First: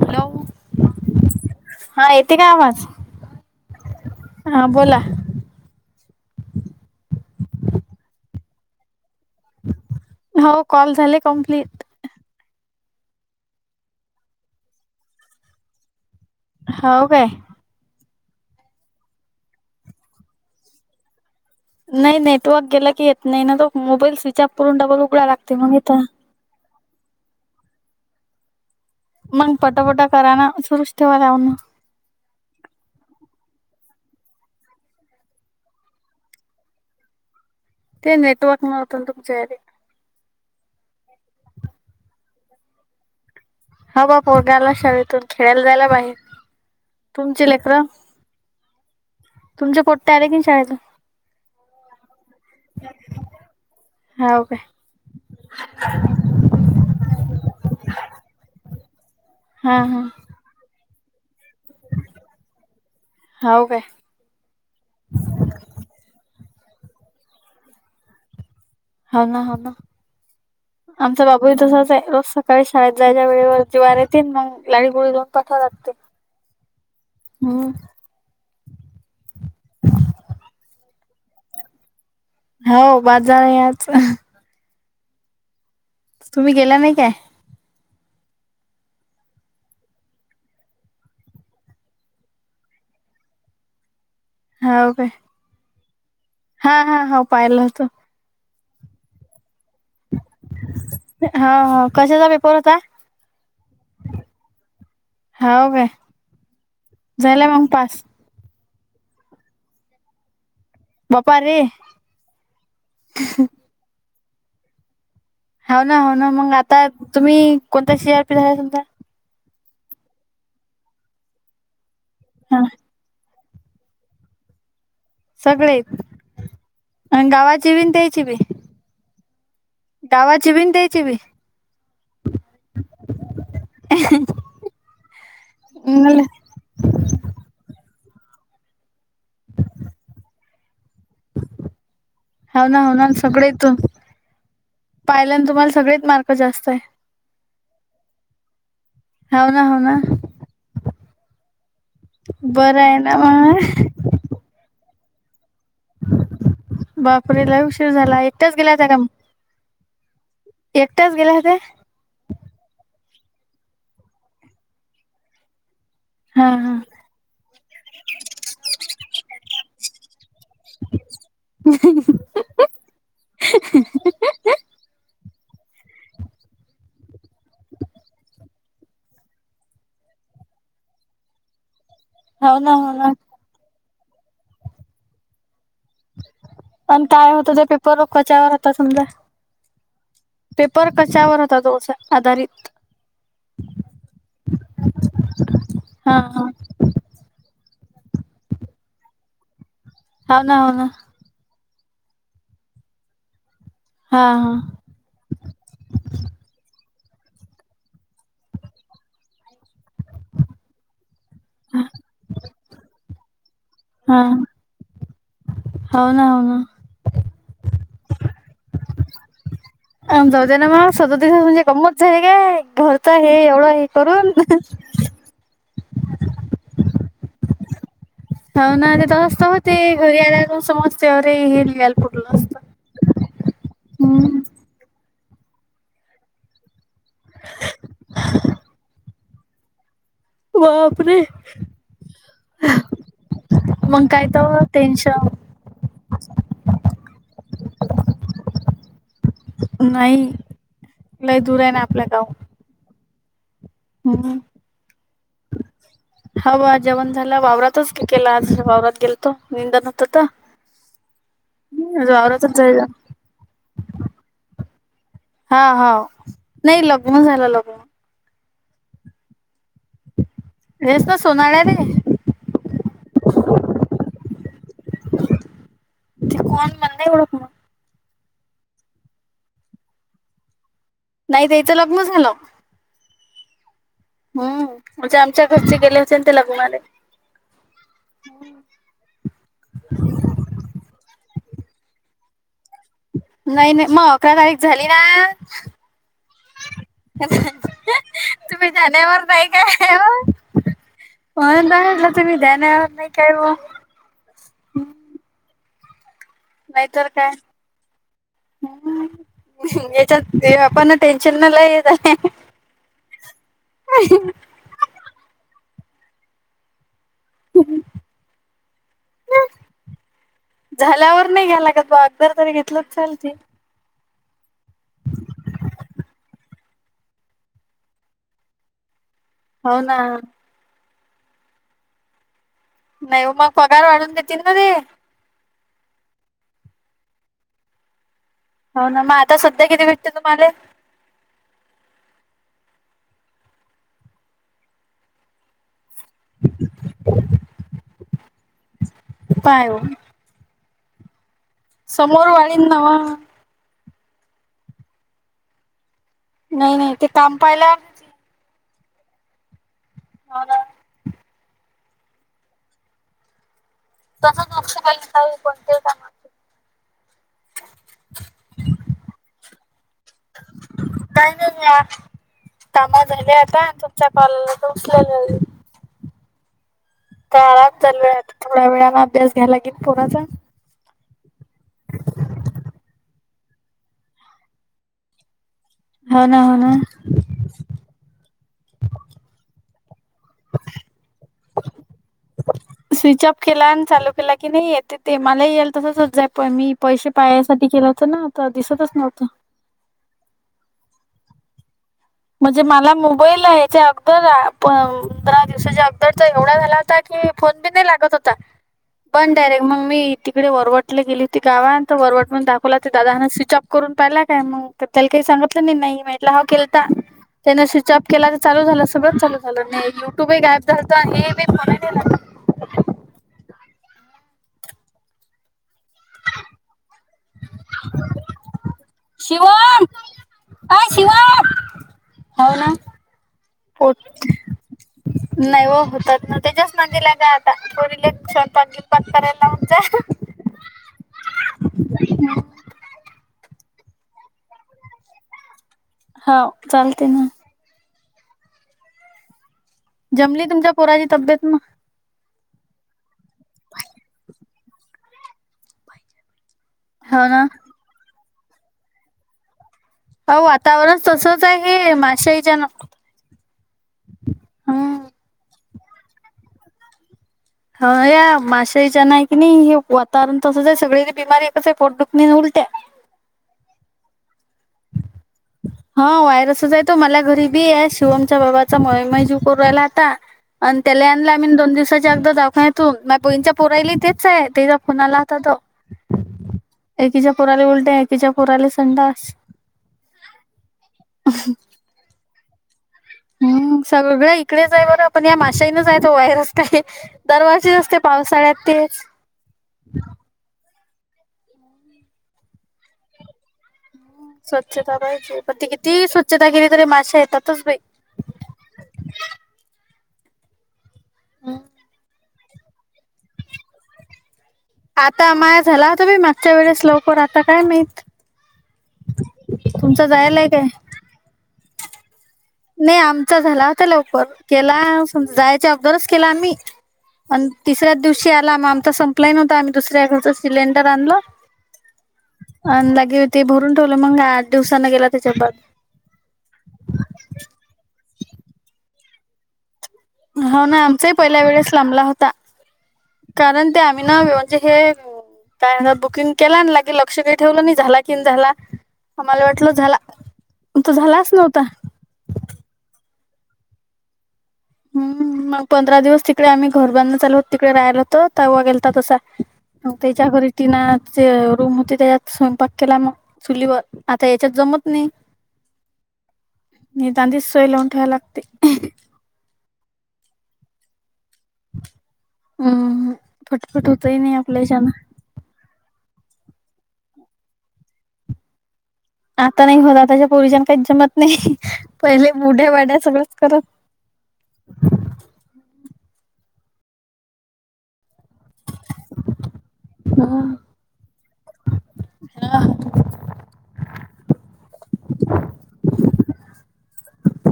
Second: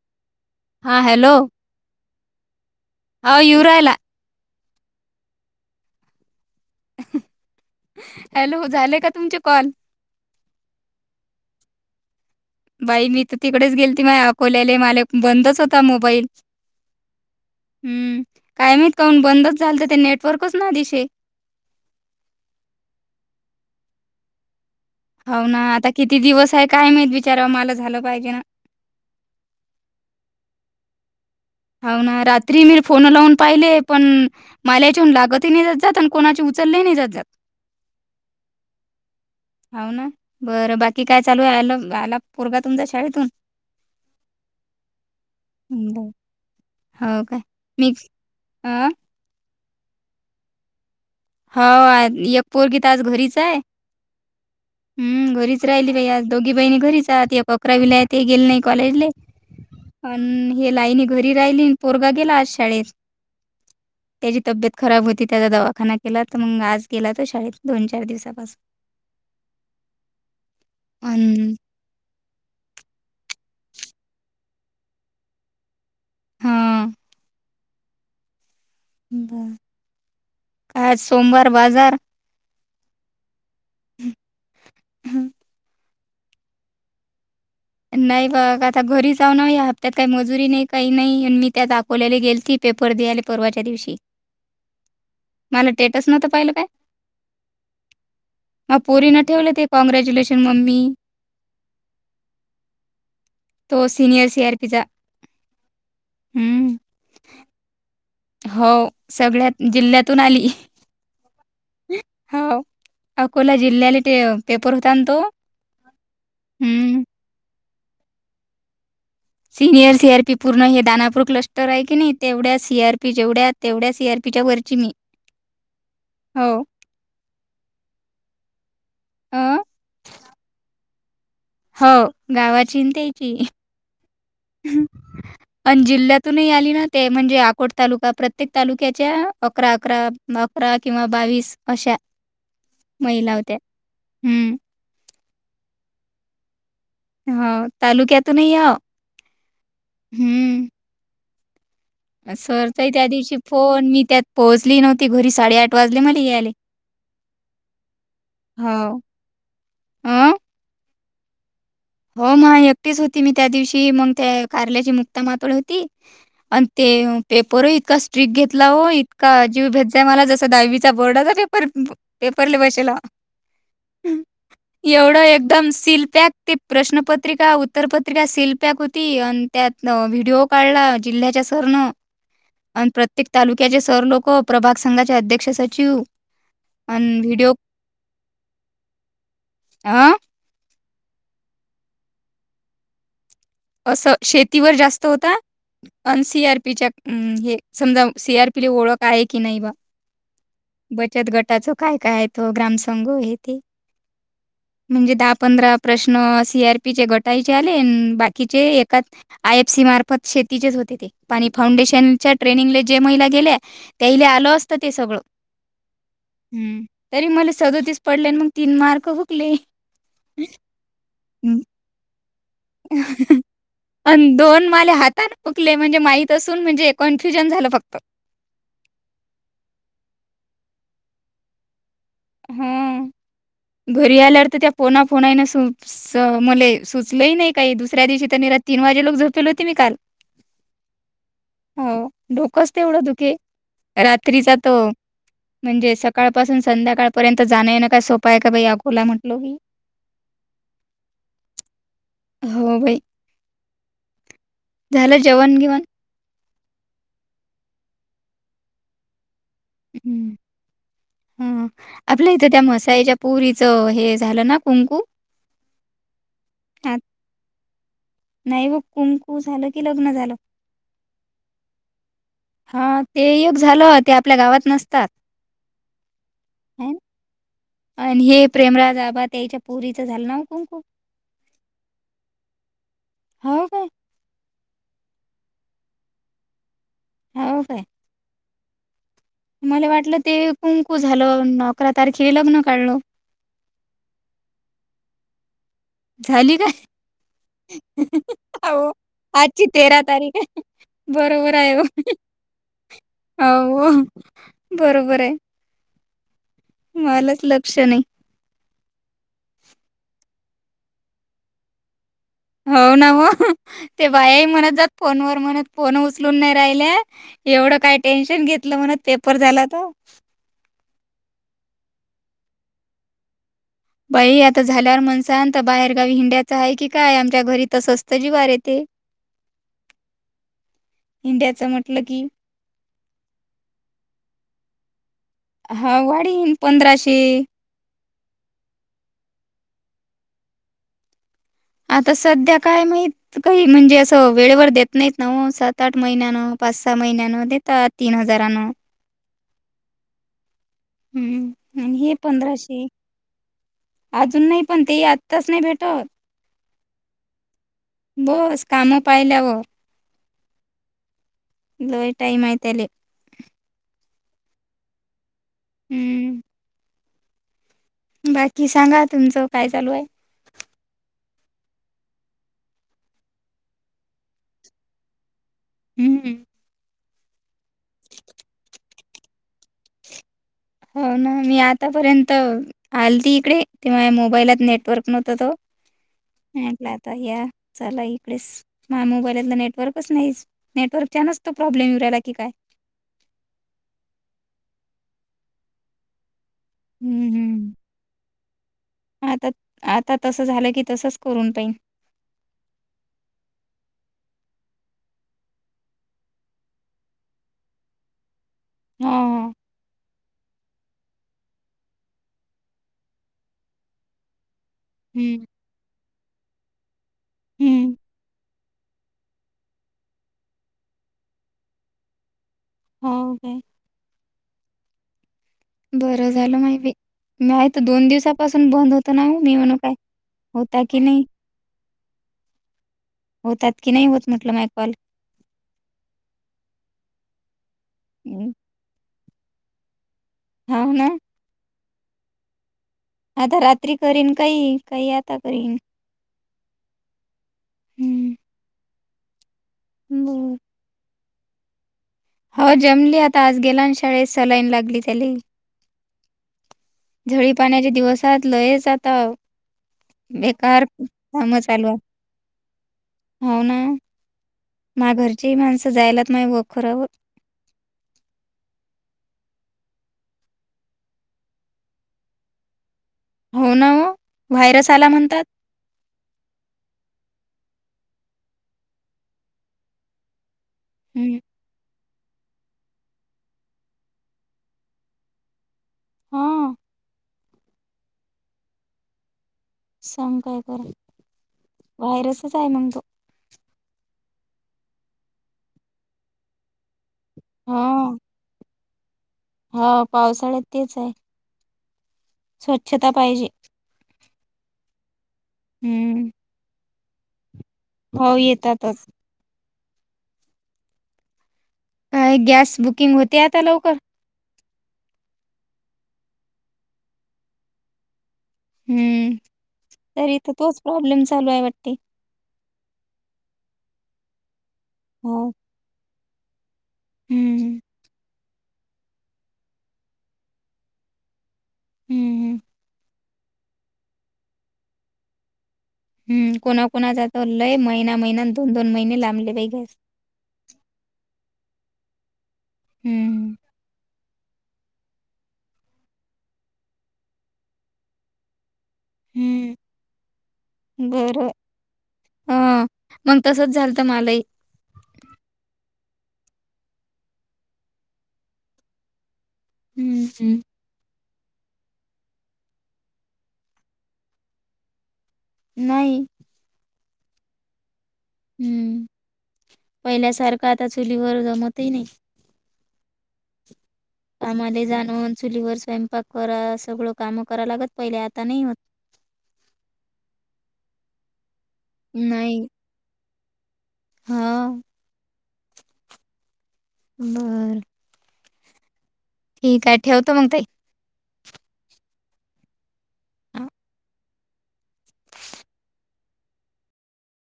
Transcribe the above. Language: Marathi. हॅलो हां हॅलो. हा येते का आवाज अ इवरायला हा बोला. हॅलो झालंय का तुमचे कॉल हो कॉल झाले कम्प्लीट बाई मी तर तिकडेच गेल त माझ अकोल्याले माला बंदच होता मोबाईल हो का हम्म काय मात काून बंदच झाल तर ते नेटवर्कच ना दिशे नाही नेटवर्क गेला की येत नाही ना त मोबाईल स्विच अप करून डबल उघडा हो लागते ना मग आता येत किती दिवस आहे काय मात विचारा मला झालं पाहिजे ना मग पटपट कराना सुरूच ठेवानाव मग हाव ना रात्री मी फोन लावून पाहिले पण माला याच्यावरन लागतही जात जात. आणि कोणाची उचलले नाही जात जात. ते नेटवर्क नव्हतं ना तुमच्यायाले. होा ना बरं बाकी काय चालू आहे आ आला पोरगा तुमच्या शाळेतून ह बा पोन आला शाळेतून खेळाला जायला बरं. बाहेर हो काय तुमचे मिकस अ तुमच्या पट्या आले की शाळेला हो एक पोरगी तर आज घरीच आहे. हाव काय हम्म घरीच राहीली बयी आज. दोघी बहिणी घरी आहेत. एक अकरावीले आहे. ती गेले नाही कॉलेजले. हा हा आणि हे लाईन घरी राहिलीन पोरगा गेला आज शाळेत. हाव काय त्याची तब्येत खराब होती. त्याचा दवाखाना केला तर मग आज गेला तो शाळेत दोन चार दिवसापासून. हाव ना हाव ना आमचा अन् बाबूही तसाच आहे रोज सकाळी शाळेत जायच्या वेळेवरती जीवावर येेते. मग लाडी गोडी लावुन पाठवाव लागते. हां हम्म [unintelligible] [inaudible] आज सोमवार बाजार हो बाजार आज. हम्म तुम्ही गेला नाही काय? नाही बघ आता घरी जाऊ ना या हपत्यात काही मजुरी नाही काही नाही आणि मी त्या दाख गेलती पेपर देयाले परवाच्या दिवशी. हाव काय मला टेटस नव्हंत पाहिलं. काय? हा हा हा पाहिल होत. मा पोरीन ठेवले ते कँग्रॅच्युलेशन मम्मी. ह हो कशाचा पेपर होता. तो सीनियर सी आर पीचा. व्हय हं. झाला मग पास. हो सगळ्यात जिल्ह्यातून आली. बापा रे हो अकोला जिल्ह्याले ते पेपर होता तो. हाव ना हाव ना मग आता हं. तुम्ही कोणता सी आर पी झाला तुमचा. सिनियर सी आर पी पूर्ण हे दानापूर क्लस्टर आहे की नाही, तेवढ्या हा सी आर पी जेवढ्यात तेवढ्या सी आर पीच्या वरची मी. सगळे हो. आणि गावाचे बी त्याची बी. अ, गावाची बीन त्याचीबी हो गावाची त्याची. अंन मले जिल्यातूनही आली ना. ते म्हणजे अकोट तालुका प्रत्येक तालुक्याच्या अकरा अकरा अकरा किंवा बावीस अशा हो ना महिला होत्या हम्म पाहिल्यान तुम्हाला सगळ्यात मार्क जास्त आहे. हो तालुक्यातूनही हो हाव ना हाव ना हम्म बरं सरचाही आहे त्या ना दिवशी मग फोन. मी त्यात पोहोचली नव्हती घरी साडेआठ बापरे लयी उशीर झाला. एकट्याच गेला होत्या का हो. म. अ? एकट्याच गेल्या होत्या. हो मग एकटीच होती मी त्या दिवशी मग त्या कारल्याची मुक्ता मातोड होती. हा आणि हा ते पेपर इतका स्ट्रिक घेतला हो इतका अजीव भेजजय मला जस दहावीचा बोर्डाचा पेपर. पेपरले बसेला एवढं एकदम सील पॅक. ते प्रश्नपत्रिका उत्तरपत्रिका सेल पॅक होती आणि त्यात व्हिडिओ. पाळला जिल्ह्याच्या सोरनं. हो ना आणि हो ना प्रत्येक तालुक्याचे सर लोक, प्रभाग संघाचे अध्यक्ष सचिव आणि काय होतं ते पेपरवर कशावर होता समजा अ? पेपर कच्यावर होता तो आधारित. असं शेतीवर जास्त होता. हा अन सी हा आर पीच्या हम्म हे समजा सी आर पिले ओळख आहे की नाही बा. हाव ना हाव ना. बचत गटाचं काय काय आहे त ग्रामसंघ हे ते. हा हा म्हणजे दहा पंधरा प्रश्न सी आरपीचे घटाईचे आले बाकी. एका आय एफसी मार्फत शेतीचेच होते ते पाणी फाउंडेशनच्या ट्रेनिंग जे महिला गेल्या हा त्याला आलो असत ते सगळं हो ना हो ह. ना तरी मला सदतीस पडले आणि मग तीन मार्क भुकले. आम जाऊ दे ना मग सदतीस म्हणजे काय गंमत झाली काय आहे का घरच हे एवढं हे करून. अन् मला हुकले म्हणजे माहीत असून म्हणजे कन्फ्युजन झालं फक्त हऊ ना ते दसत होते घरी आला सस्ते रे हे गलपट हो घरी हम्म आल्यावर तर त्या पोना फोना न सु मले सुचलंही नाही काही दुसऱ्या दिवशी तर निराात तीन वाजे लोक झोपेल होती मी काल व आप हो डोकंच तेवढं दुखे मग काय रात्रीचा तर त टेन्शन म्हणजे सकाळपासून संध्याकाळपर्यंत जाण ना का सोप पय का बाकोला म्हटलो की नाही कु लही दूर आहे ना आपल्या गाव हो बाई हम्म झालं जेवण घेवण हवा जेवण झाला वावरातच केला आज वावरात गेल निंद न होतात हं हं. आपल्या इथं त्या जाला मसाईच्या पुरीचं हे झालं ना कुंकु हा हा नाही लग्न झालेल. नाही बग कुंकु झालं की लग्न झालं. रस ना सोनाळ्या रे हा ते योग झालं ते आपल्या गावात नसतात ते कोण म्हंद आहे एोडं कोण आणि हे प्रेमराज आबाात याच्या पुरीच झालं नाव कोुमकुम नाही ते इथं लग्न झालं हो काय हम्म म्हणजे आमच्या घरचे गेले होते ते लग्णारले हो काय. मला वाटलं ते कुंकू झालं अकरा तारखे लग्न काढलं. नाही नाही मग अकरा तारीख झाली ना. झाली काय तुम्ही हो जाण्यावर नाही आजची काय तेरा म्हणून तारीख. बरोबर तर आहेय हो, म्हटलं तुम्ही ध्यानावर नाही काय मग हाव वो बरोबर आहे. नाहीतर काय. मलाच लक्ष नाही ह याच्यात पन टेन्शन न लय येत. हो ना हो ते बायाही म्हणत जात फोनवर म्हणत फोन उचलून नाही राहिल्या. एवढं काय टेन्शन घेतलं म्हणत पेपर झाला त. झाल्यावर नाही घ्यायलागत बा आगोदर तरी घेतल चालते. बाई आता झाल्यावर म्हणसाां बाहेरगावी हिंड्याच आहे की काय आमच्या घरी त असवस्त जिवार येते होना हीडियाचं म्हटलं की नाही मग पप्पा काय वाढून देेत मध्ये हा वाढन पंधराशे हो ना मग आता सध्या किती भेटते तुम्हाला आता सध्या काय माहत काही म्हणजे असं वेळेवर देत नाहीत नव सात. सात आठ महिन्यानं पाच सहा महिन्यानं ते तीन हजारांन. पायमग. हम्म हम हे समोर वाढीन पंधराशे. नवा आजून नाही पण तेही आत्ताच नाही भेटत. नाही नाही ते काम पायला.. बस कामं पाहिल्याव.. हो ना. लय टाईमहाय तेले. तसंच लक्ष का घता आहे पण.. हम्म. बाकी सांगा तुमचं काय चालू आहे. काय नाही या. काम धंदे आता तुमचा कॉल आला त उचलल.... हम्.. का आराम चालू आहे थोड्या वेळाने अभ्यास घ्यायला गेल पोराचा. हो ना मी आतापर्यंत, आलती इकडे ते माया मोबाईलात नेटवर्क नव्हत त. हो ना हो ना माटलं आता या चला इकडेच माय मोबाईलत नेटवर्कच नाहीच. नेटवर्कच्या नच त प्रॉब्लेम येऊ राहिला की काय? स्विच ऑफ केला आणि चालू केला की नाही येते ते मलाही येईल तसंचच जाय प मी... पैसे हम्म हम्म पायासाठी केलं होत ना त दिसतच नव्हतं. आता आता तसं झालं की तसंच करून पाईन. म्हणजे मला मोबाईल आहे आचा अगोदर.. पंधरा दिवसाच्या अगदर तर एवढा झाला होता की फोन बी नाही लागत होता. ‌ हो, बंद हो. डयरेक्ट मग मी तिकडे वरवट. तित गेलीती गावात तर वरवटून दाखवला ते दादान स्विच ऑफ करून पाहिला मग त्याला काही सांग.. हं. तितनाही मिटलं ह केलता. त्याने स्विच हं. अप केला तर चालू झालं सगळंच चालू झालं नाही युट्यूब ही गायब झालेत हे बी फोन... हो काय. बरं झालं माहिती नाहीत दोन दिवसापासून बंद होत नाहो मी म्हण शिवम काय.. होता अय की नाही. शिवम हो ना. होतात की पोट नाही होत म्हटलं माय कॉल. नाही हो होतात ना त्याच्याच नादि लागा आता पोरीले स्वयंपाक बियपाक करायला लावून जा. हाव ना. ह.. आता रात्री करीन काही काही आता करीन. हाव चालत ना. हम्म. जमली तुमच्या पोराची तब्येत म... हो जमली आता आज गेलानी शाळेत सलाईन लागली त्याले. हो ना. झळी पाण्याच्या दिवसात लय आाता हो वातावरण तसच आहे हे माशाईच्या ना हो ना हम्म. मा घरचीही माणसं जायलाच माहि व खरावर ह या माशाईच्या नाही की नाही हे वातावरण तसंच आहे सगळ बिमारी एक आहे पोटडुखणी उलट्या हो नव व्हायरस आला म्हणतात हा वायरसच आहे तो मला गरीबी आहे शिवमच्या बाबाचा ममजू कर राहिला आता आणि त्याला हं. आम् दोन दिवसा गद दावाखान्यातून मा बंच्या पुरायली तेच आहे ते ज फुणाला होताात हां. एकीच्या पोराले उलट एकीच्या पोराला संडास सांग काय ब व्हायरसच आहे मग तो. हम् सगळ्या इकडेच आहे बरं पण या माशाईनचय तो व्हायरस काय दरवर्षीच असते पावसाळ्यात ते हा पावसाळ्यात तेच आहे स्वच्छता पाहिजे. स्वच्छता पाहिजे प त किती स्वच्छता केली तरी माश्या येतातच बाई हो येतातच. का गॅस बुकिंग होते आता लवकर. आता माया झाला होता बी मागच्या वेळेस लवकर आता काय मात. हं. तुमच तरी जायलाय तर इथं काय? तोच प्रॉब्लेम सचालवू आहे वाटते. नाही आमचा झाला होता लवकर केला हो. जायचे अबदरच केला आम्ही. आणि हं. तिसऱ्याच दिवशी आला आमचा संपलाय नव्हता आम्ही दुसऱ्याकडच सिलेंडर आणला. हं. हं. अंदागे हो ते भरून ठेवलं मंग आठ दिवसांना गेला त्याच्यापद. हम् कोणाकणा जातलय महिना महिना दोन दोन महिने लांबलेै गे होा ना आमचाही पहिल्या वेळेस लांबला होता हं. कारण ते आम्ही ना व्य म्हणजे हे काय बुकिंग केला ना लागे लक्ष का ठेवलं नाही झाला की नाही झाला. आ मला वाटलं हं. झाला तो झालाच नव्हता ह मग तसच झालं तर मलाही हम् मग पंधरा दिवस तिकडे आम्ही घर बांध चालोत तिकडे राहियलं होत ता गेलता तसा हं. त्याच्या घरी हं. टिना. जे रूम होते त्याच्यात स्वयंपाक केला मग चुलीवर आता याच्यात जमत नाही. नाही नि दां दिच सोलावंठेयला हम्म पहिल्यासारखं आता चुलीवर जमवतही नाही हम फटफट होतय नाही कामाले जाणून चुलीवर स्वयंपाक करा सगळं काम कराव लागत पहिले आता नाही होत. आता नाही होत आताच्या पोरुषांना काहीच जमत नाही पहिले बुढ्या वाड्या सगळंच करत हा बरं ठीक आहे ठेवतो मग त ह हां.